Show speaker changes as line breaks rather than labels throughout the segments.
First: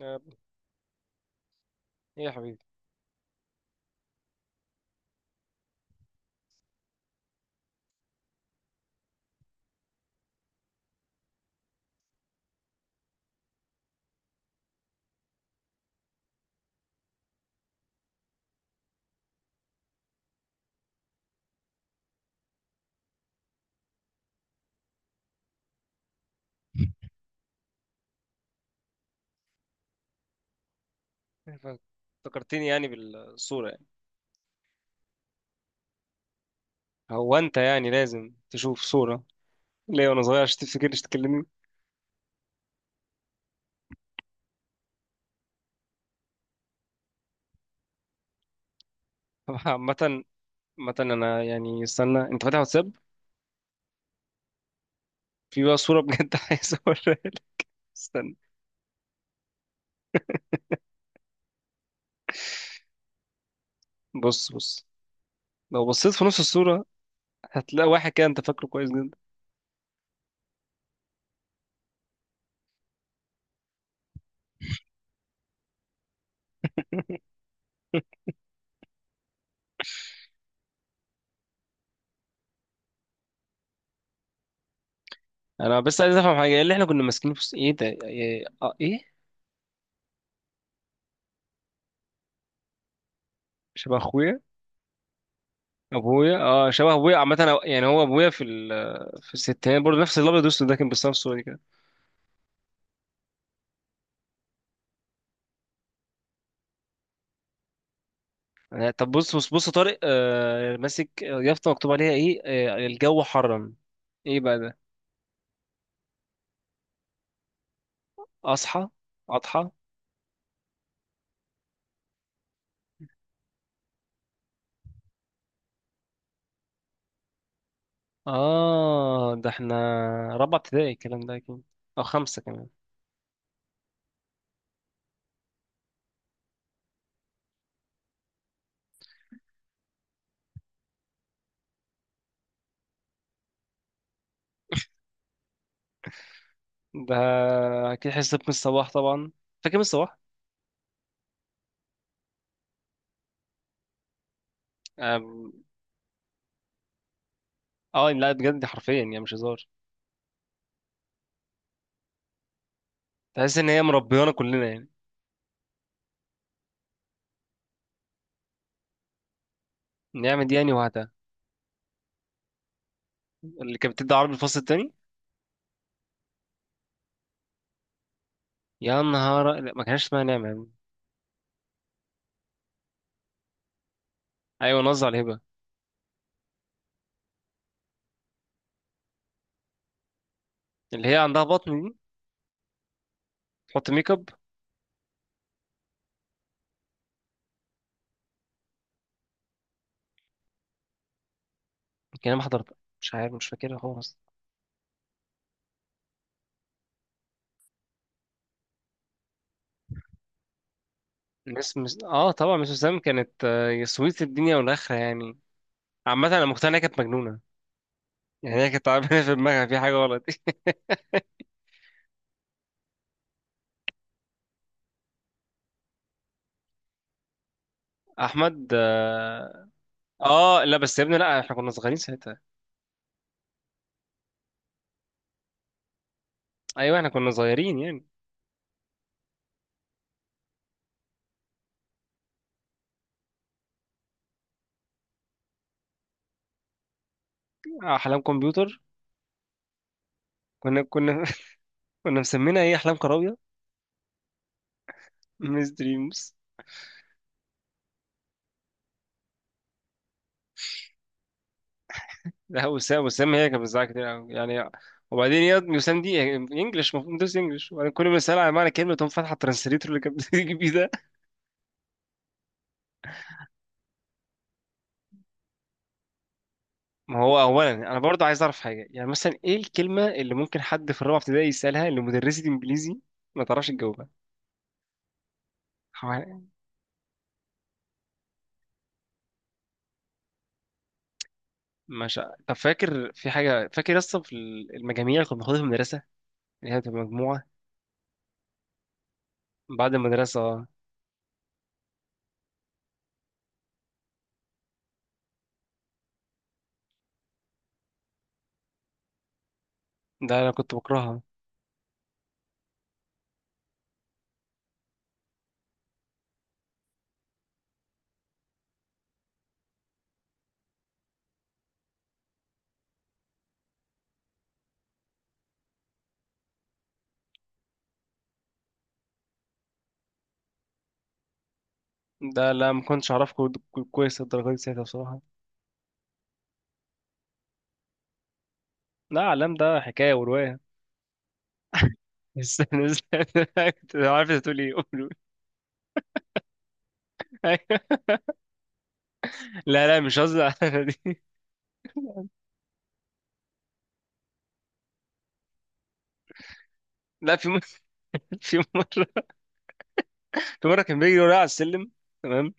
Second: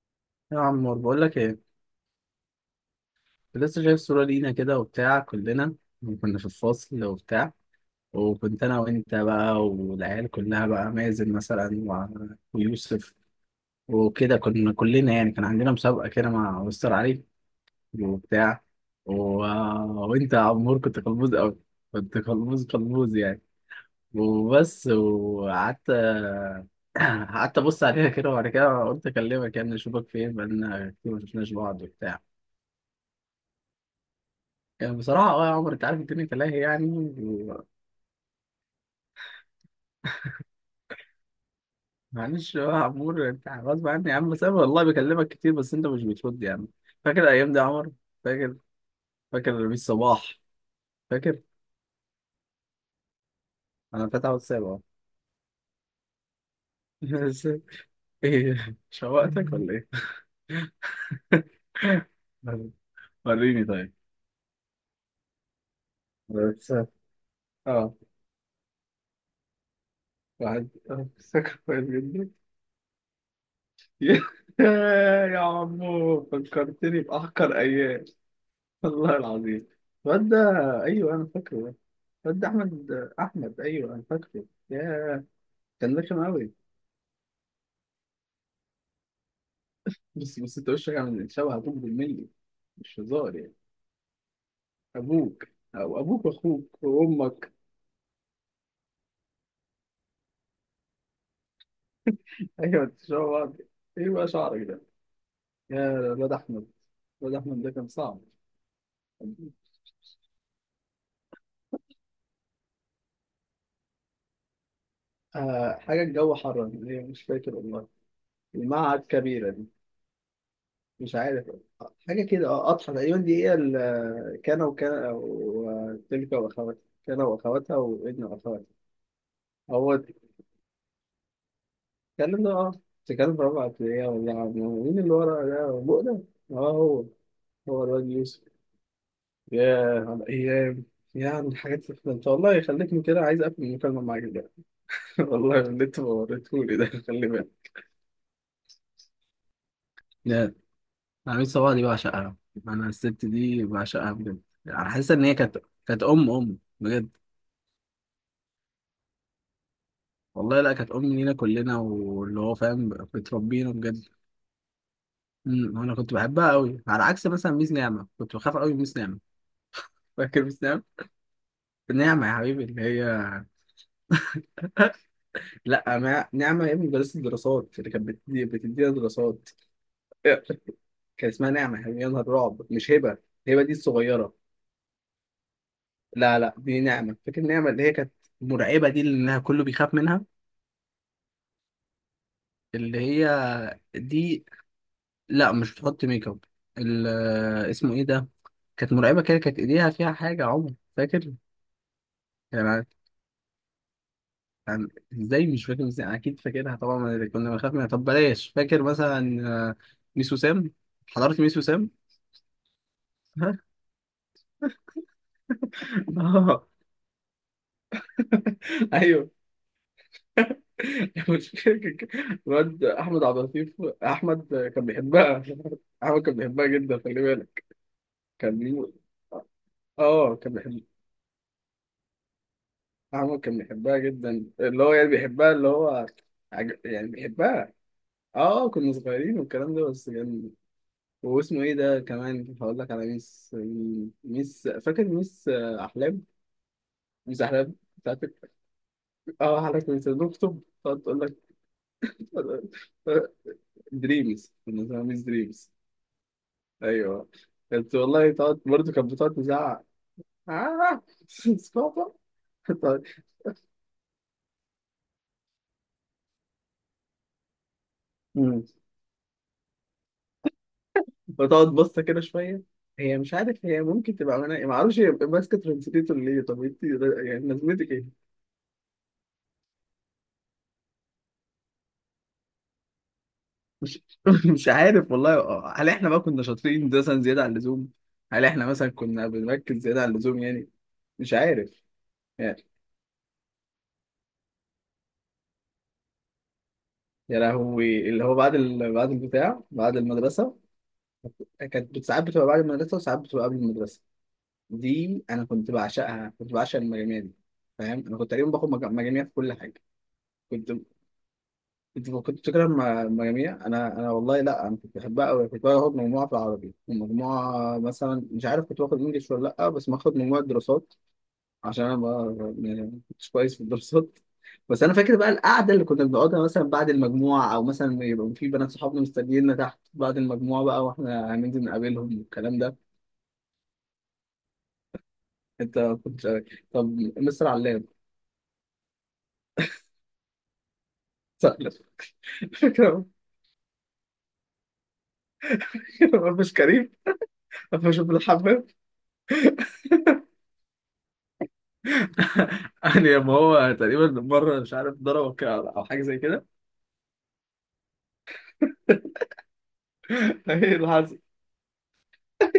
آه،
يا عمور بقول لك ايه.
ايه يا حبيبي.
كنت لسه شايف صورة لينا كده وبتاع، كلنا كنا في الفصل وبتاع. وكنت انا وانت بقى والعيال كلها بقى، مازن مثلا ويوسف، وكده كنا كلنا يعني كان عندنا مسابقة كده مع مستر علي وبتاع و... وانت يا عمور كنت قلبوز قوي، كنت قلبوز قلبوز يعني، وبس وقعدت. قعدت ابص عليها كده، وبعد كده قلت اكلمك يعني اشوفك فين، بقالنا كتير ما شفناش بعض وبتاع.
افتكرتني يعني بالصورة يعني؟
يعني بصراحة يا عمر، انت عارف الدنيا تلاهي يعني
هو انت
و-
يعني لازم تشوف صورة ليه وانا صغير عشان تفتكرش تكلمني؟
معلش بقى يا عمور، انت غصب عني يا عم، بس انا والله بكلمك كتير بس انت مش بترد يا عم. فاكر الايام دي يا عمر؟ فاكر؟ فاكر
طب
رميس
عامة،
صباح؟
عامة
فاكر؟
انا يعني استنى، انت فاتح واتساب؟
انا فاتح واتساب اهو.
في بقى صورة بجد عايز اوريها لك.
بس.
استنى،
ايه شوقتك ولا ايه؟ وريني طيب
بص بص، لو بصيت في نص الصورة
الواتساب.
هتلاقي
اه،
واحد كده انت فاكره كويس جدا.
واحد اه، فاكر كويس جدا. يا عمو فكرتني بأحقر أيام، والله العظيم. الواد ده، أيوه أنا فاكره، ده احمد. احمد، ايوه انا فاكره، ياه.
انا
كان
بس عايز
رخم
افهم حاجة،
قوي.
ايه اللي احنا كنا ماسكينه في ايه ده؟ ايه؟ اه ايه؟
بس، انت وشك عامل شبه ابوك بالملي، مش هزار يعني.
شبه اخويا.
ابوك، او ابوك
ابويا، اه
واخوك
شبه ابويا. عامة
وامك.
يعني هو ابويا في في الستينات برضه نفس الابيض والاسود ده، كان بيستنى في الصورة دي كده.
ايوه، انت شبه بعض. ايه بقى شعرك ده يا الواد احمد؟ الواد احمد ده كان صعب.
آه، طب بص بص بص يا طارق، آه ماسك يافطة مكتوب عليها ايه؟ آه الجو حرم. ايه بقى ده؟
آه، حاجه الجو حر، ايه مش فاكر والله.
اصحى،
المعهد كبيره دي،
اضحى.
مش عارف. حاجه كده، اه، قطحه تقريبا، دي هي كان وكان وتلك واخواتها. كان واخواتها وابن واخواتها،
اه ده احنا
هو.
رابعة ابتدائي الكلام ده اكيد، او خمسة
الكلام ده
كمان.
اه، تتكلم في رابعة ابتدائي ولا مين اللي ورا ده بؤلة؟ اه، هو الواد يوسف. ياه على الأيام، يعني الحاجات اللي أنت، والله خليتني كده عايز أقفل المكالمة معاك دلوقتي. والله اللي أنت وريتهولي ده،
ده
خلي بالك.
اكيد حصة من الصباح طبعا. فاكر، من الصباح.
لا، عميد صباح دي بعشقها. انا الست دي بعشقها بجد، يعني حاسس ان هي
آم،
كانت ام ام بجد.
اه يعني لا بجد حرفيا يعني مش هزار.
والله لا، كانت ام لينا كلنا، واللي هو فاهم
تحس ان
بتربينا
هي
بجد.
مربيانا كلنا يعني.
انا كنت بحبها قوي، على عكس مثلا ميس نعمه، كنت بخاف قوي من ميس نعمه.
نعمة
فاكر
دي
ميس
يعني
نعمة؟
وهاتها،
نعمة يا حبيبي اللي هي،
اللي كانت بتدي عربي الفصل التاني.
لا ما... نعمة يا ابني مدرسة الدراسات اللي كانت بتدينا
يا
دراسات.
نهار، لا ما كانش اسمها نعمة يا عم.
كان اسمها نعمة يا حبيبي، يا نهار رعب، مش هبة. هبة دي الصغيرة.
ايوه نظر على الهبة،
لا لا، دي نعمة، فاكر نعمة اللي هي كانت مرعبة، دي اللي إنها كله بيخاف منها.
اللي هي عندها بطن دي،
اللي هي،
تحط ميك اب.
دي، لا مش بتحط ميك اب. ال... آه، اسمه ايه ده؟ كانت مرعبة كده، كانت ايديها فيها حاجة يا عمر فاكر؟
كان ما حضرت،
يعني
مش عارف، مش فاكرها خالص.
يعني ازاي مش فاكر؟ ازاي أنا اكيد فاكرها طبعا. أنا كنا بنخاف منها، طب بلاش، فاكر مثلا ميس وسام؟ حضرت ميس
مس
وسام.
مس اه، طبعا مس وسام كانت آه، يا سويت الدنيا والاخره يعني. عامه انا
اه،
مقتنع انها كانت مجنونه، يعني هي كانت تعبانه
ايوه،
في دماغها، في حاجه غلط.
المشكله كان كده. الواد احمد عبد اللطيف، احمد كان بيحبها، احمد كان بيحبها جدا، خلي بالك. كان
احمد اه.
كان
آه، لا
بيحب،
بس يا ابني، لا احنا كنا صغيرين ساعتها.
احمد كان بيحبها جدا، اللي هو يعني بيحبها، اللي هو
ايوه
يعني
احنا كنا
بيحبها.
صغيرين يعني.
اه كنا صغيرين والكلام ده بس كان. واسمه ايه ده، كمان هقول لك على ميس، فاكر ميس احلام؟ ميس احلام
احلام
بتاعتك.
كمبيوتر،
اه، حضرتك كنت بتكتب
كنا
تقعد
كنا
تقول
كنا مسمينها
لك.
ايه، احلام كراويه.
دريمز، كنا اسمها ميس
مس
دريمز،
دريمز.
ايوه. كانت والله تقعد، برضه كانت بتقعد تزعق. آه. بابا،
لا وسام،
تقعد-
وسام هي كانت بتزعق كتير أوي يعني. وبعدين يا وسام دي انجلش، المفروض ندرس انجلش، وبعدين كل ما اسالها على
مم.
معنى كلمه تقوم فاتحه الترانسليتور اللي كانت بتيجي بيه ده.
بتقعد بصة كده شوية. هي مش عارف، هي ممكن تبقى مناقي، ما اعرفش هي ماسكة ترانسليتور ليه، طب انت
ما هو
يعني
اولا
لازمتك
انا برضه
ايه؟
عايز اعرف حاجه، يعني مثلا ايه الكلمه اللي ممكن حد في الرابعه ابتدائي يسالها لمدرسه انجليزي ما تعرفش
مش
تجاوبها؟
مش عارف والله. هل احنا بقى كنا
حوالي-
شاطرين مثلا زيادة عن اللزوم؟ هل احنا مثلا كنا بنركز زيادة عن اللزوم يعني؟ مش عارف
مش ع- طب
يعني.
فاكر في حاجه، فاكر اصلا في المجاميع اللي كنا بناخدها في المدرسه، اللي هي بتبقى
يا
مجموعه
لهوي، اللي هو بعد بعد البتاع،
بعد
بعد المدرسة.
المدرسه؟
كانت ساعات بتبقى بعد المدرسة وساعات بتبقى قبل المدرسة. دي انا كنت بعشقها، كنت بعشق المجاميع دي، فاهم؟ انا كنت تقريبا باخد مجاميع في كل حاجه.
ده انا
كنت
كنت بكرهها.
كنت بتكره المجاميع. انا والله لا، انا كنت بحبها قوي، كنت باخد مجموعه في العربي، ومجموعه مثلا مش عارف كنت باخد انجلش ولا لا، بس باخد مجموعه دراسات، عشان انا ما، يعني ما كنتش كويس في الدراسات. بس انا فاكر بقى القعده اللي كنا بنقعدها مثلا بعد المجموعه، او مثلا يبقى في بنات صحابنا مستنييننا تحت بعد المجموعه بقى، واحنا هننزل نقابلهم
ده
والكلام
لا ما
ده.
كنتش اعرف كويس الدرجات دي ساعتها بصراحه.
انت كنت، طب، مستر علام،
لا علام ده حكايه وروايه.
صح؟
استنى استنى، كنت عارف انت تقول ايه، قول.
ما فيش كريم. ما فيش ابن الحمام،
لا لا، مش قصدي على دي.
يعني ما هو تقريبا مره مش عارف ضربه كده او حاجه زي كده،
لا في مره، في مره، في
ايه
مره
اللي
كان
حصل؟
بيجري ورايا على السلم، تمام،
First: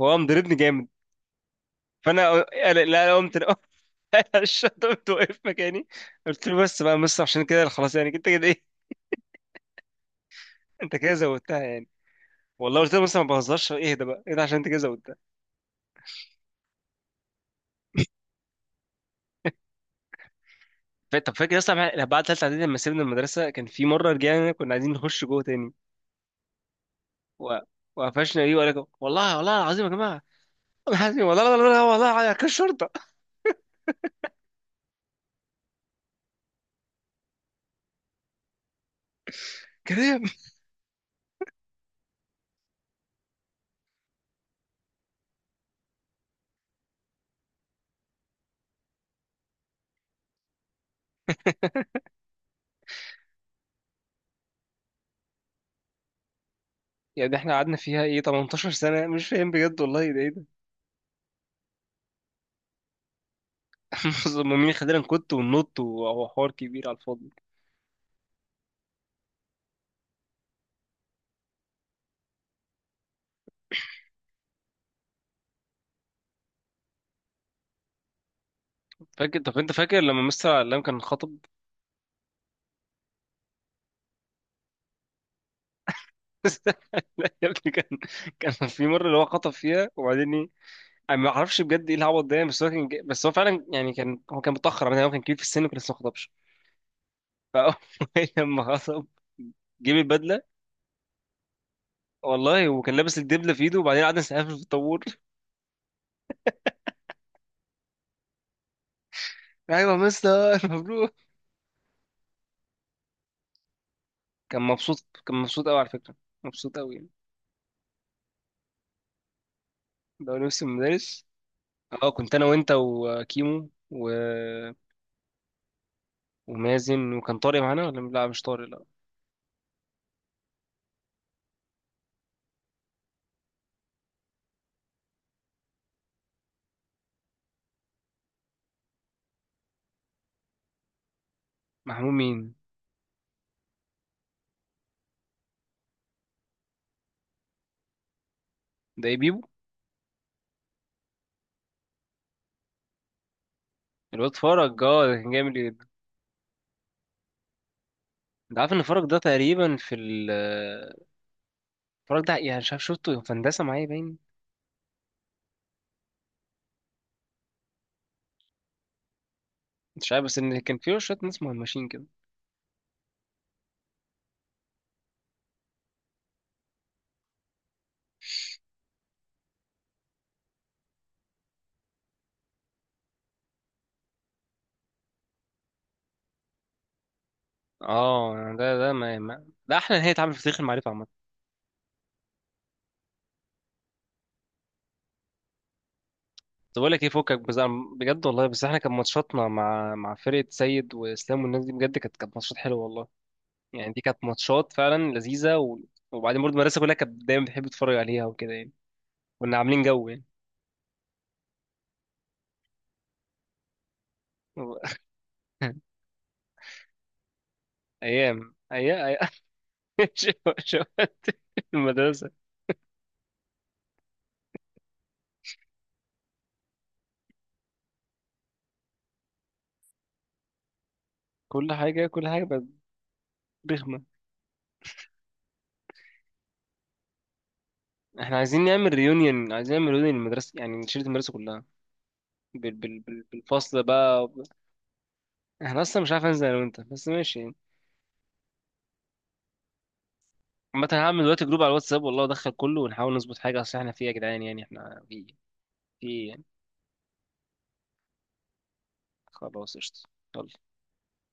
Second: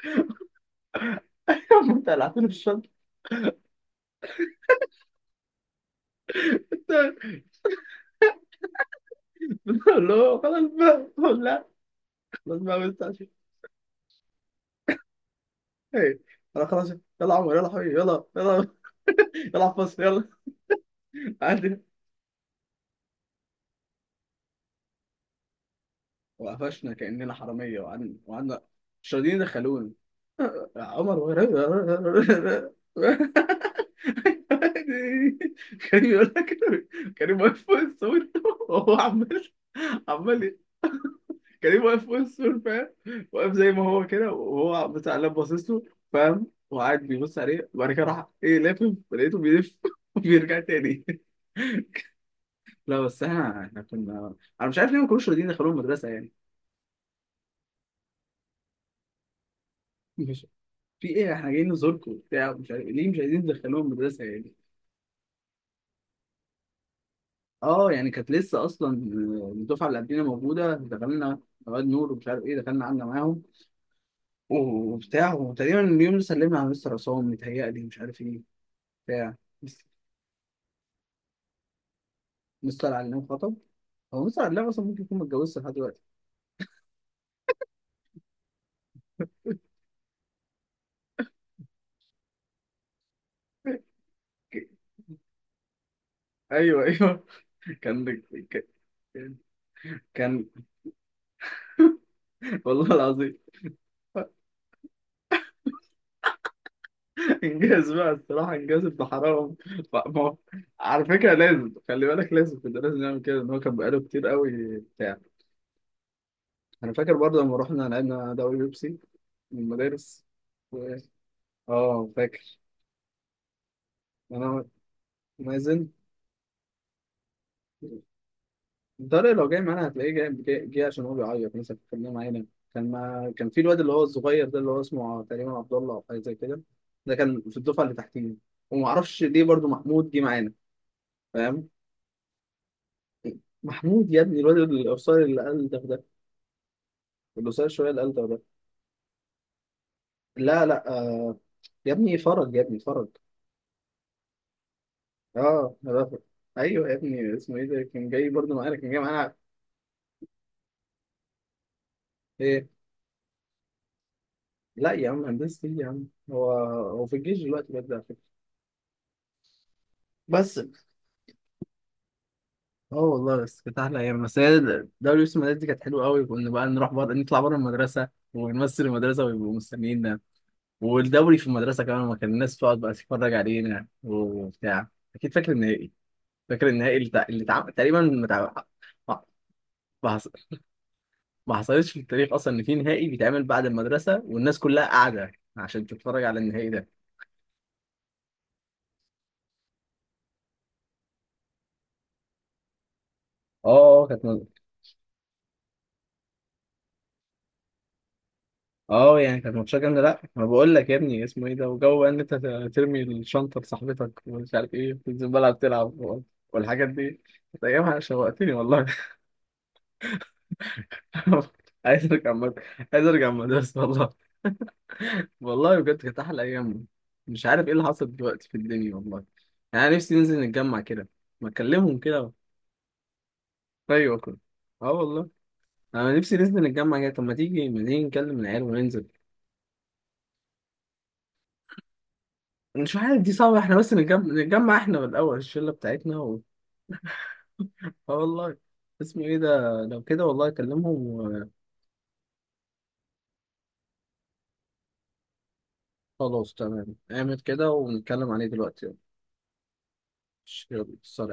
هو قام ضربني جامد.
انت قلعتني في الشنطه.
لا قمت انا قمت وقف مكاني. قلت له بس بقى يا مستر، عشان كده خلاص يعني انت كده ايه،
بقول له خلاص
انت
بقى،
كده
بقول
زودتها
لا
يعني.
خلاص بقى
والله
ما
قلت له بس ما
ينفعش،
بهزرش، اهدى بقى، اهدى، عشان انت كده زودتها.
ايه. انا خلاص يلا. يا عمر يلا يا حبيبي، يلا يلا، يلا فصل يلا.
طب فاكر
عادي.
اصلا بعد ثالثه اعدادي لما سيبنا المدرسه، كان في مره رجعنا كنا عايزين نخش جوه تاني
وقفشنا كاننا
و-
حراميه، وقعدنا
وقفشنا، ايه
وقعدنا،
وقال لك؟
مش راضيين
والله، والله العظيم يا
يدخلوني،
جماعه، والله
عمر.
العظيم، والله كان شرطه.
كريم يقول لك، كريم واقف فوق السور وهو عمال
كريم.
عمال كريم واقف فوق السور، فاهم؟ واقف زي ما هو كده، وهو بتاع اللاب باصص له، فاهم؟ وقاعد بيبص عليه، وبعد كده راح ايه لافف، لقيته بيلف وبيرجع تاني. لا بس احنا كنا، انا مش عارف ليه ما كانوش راضيين يدخلوهم المدرسه يعني.
يعني احنا قعدنا فيها ايه، 18 سنه، مش فاهم بجد والله ده
مش،
إيه.
في ايه، احنا جايين نزوركم وبتاع، مش عارف ليه مش عايزين تدخلوهم المدرسه يعني.
مين؟ خلينا نكت وننط وهو حوار كبير على الفاضي.
اه يعني كانت لسه اصلا الدفعه اللي قبلنا موجوده، دخلنا. رواد نور ومش عارف ايه، دخلنا قعدنا معاهم وبتاع. وتقريبا اليوم اللي سلمنا على مستر عصام، متهيألي مش عارف ايه، بتاع.
فاكر، طب انت
مس-
فاكر لما مستر علام كان خطب؟
مستر علام خطب. هو مستر علام اصلا ممكن يكون متجوزش لحد دلوقتي.
لا يا ابني كان، كان في مره اللي هو خطب فيها، وبعدين ايه؟ انا ما اعرفش بجد ايه العبط ده يعني، بس هو كان بس هو فعلا يعني كان، هو كان متاخر، يعني هو كان كبير في السن وكان لسه ما خطبش.
ايوه ايوه.
فاول
كان
لما خطب
كان
جيب البدله
كان
والله، وكان
والله
لابس
العظيم.
الدبله في ايده، وبعدين قعد يسقف في الطابور.
انجاز بقى الصراحه، انجاز ابن حرام.
ايوه يا
ما هو-
مستر
على
مبروك.
فكره لازم خلي بالك، لازم كده، لازم نعمل كده، ان هو كان بقاله كتير
كان
قوي
مبسوط،
بتاع.
كان مبسوط قوي على فكره، مبسوط
انا
قوي يعني.
فاكر برضه لما رحنا لعبنا دوري بيبسي من المدارس
ده هو نفس
و...
المدرس. اه
اه
كنت انا
فاكر.
وانت وكيمو و...
انا، مازن،
ومازن، وكان طارق معانا ولا لا، مش طارق لا.
الدرجة لو جاي معانا هتلاقيه جاي, جاي, جاي، عشان هو بيعيط، مثلا كنا معانا. كان ما... كان في الواد اللي هو الصغير ده اللي هو اسمه تقريبا عبد الله او حاجه زي كده. ده كان في الدفعه اللي تحتينا. وما اعرفش ليه برضه محمود جه معانا، فاهم؟
محمود مين؟
محمود يا ابني الواد القصير اللي قال ده ده، اللي قصير شويه اللي قال ده ده.
ده ايه، بيبو؟
لا لا، يا ابني فرج، يا ابني فرج.
الواد فرج، اه ده كان جامد
اه
جدا.
أنا بفرج. ايوه يا ابني اسمه ايه ده، كان جاي برضه
انت عارف
معانا،
ان
كان جاي
فرج ده
معانا،
تقريبا في فرج ده يعني
ايه.
مش عارف، شفته في هندسه معايا باين.
لا يا عم، هندسة ايه يا عم؟ هو في الجيش دلوقتي بجد على فكرة.
مش عارف بس
بس
ان كان فيه شويه ناس مهمشين كده.
اه والله بس كانت احلى ايام. بس هي دوري يوسف المدارس دي كانت حلوه قوي، كنا بقى نروح بره، نطلع بره المدرسه ونمثل المدرسه، ويبقوا مستنيينا. والدوري في المدرسه كمان، ما كان الناس تقعد بقى تتفرج علينا وبتاع. اكيد فاكر النهائي. فاكر النهائي اللي, اللي تقريبا ما
اه يعني ده ما,
ما
ما... ده احلى
ما
نهايه
حص-
اتعمل في تاريخ المعرفه عامه.
ما حصلتش في التاريخ اصلا ان في نهائي بيتعمل بعد المدرسه والناس كلها قاعده عشان تتفرج على النهائي
طب
ده.
بقول لك ايه، فكك بس، بجد والله، بس احنا كان ماتشاتنا مع مع فرقه سيد واسلام والناس دي بجد كانت ماتشات حلوه والله،
اه،
يعني دي كانت
كانت
ماتشات فعلا لذيذة و... وبعدين برضه المدرسة كلها كانت دايما بتحب تتفرج عليها وكده يعني.
اه يعني كانت
كنا عاملين
ماتشات جامده.
جو
لا
يعني
ما بقول لك يا ابني اسمه ايه ده، وجو بقى ان انت ترمي الشنطه لصاحبتك ومش عارف
و-
ايه تنزل الملعب تلعب والحاجات دي. كانت ايامها شوقتني
أيام
والله.
أيام شو- شو-
عايز
المدرسة.
ارجع مد... عايز ارجع المدرسه والله. والله بجد كانت احلى ايام. مش عارف ايه اللي حصل دلوقتي في الدنيا والله. يعني أنا نفسي ننزل نتجمع كده، ما
كل
اكلمهم
حاجة كل
كده.
حاجة بقت رخمة.
ايوه كده. اه والله، انا نفسي ننزل نتجمع كده، طب ما تيجي ما تيجي
احنا
نكلم العيال
عايزين نعمل
وننزل.
ريونيون، عايزين نعمل ريونيون المدرسة، يعني نشيل المدرسة كلها
مش عارف دي صعبة، احنا
بالفصل
بس نتجمع,
بقى
نتجمع احنا بالأول الشلة
احنا أصلا مش
بتاعتنا
عارف، أنزل أنا وأنت بس ماشي يعني.
اه والله. اسمه ايه ده، لو كده والله
عامة هعمل دلوقتي
اكلمهم.
جروب على الواتساب والله، أدخل كله ونحاول نظبط حاجة، أصل احنا فيه يا جدعان، يعني احنا فيه، فيه يعني.
وخلاص تمام، اعمل كده ونتكلم عليه دلوقتي يلا.
خلاص قشطة، يلا.
يلا، سلام.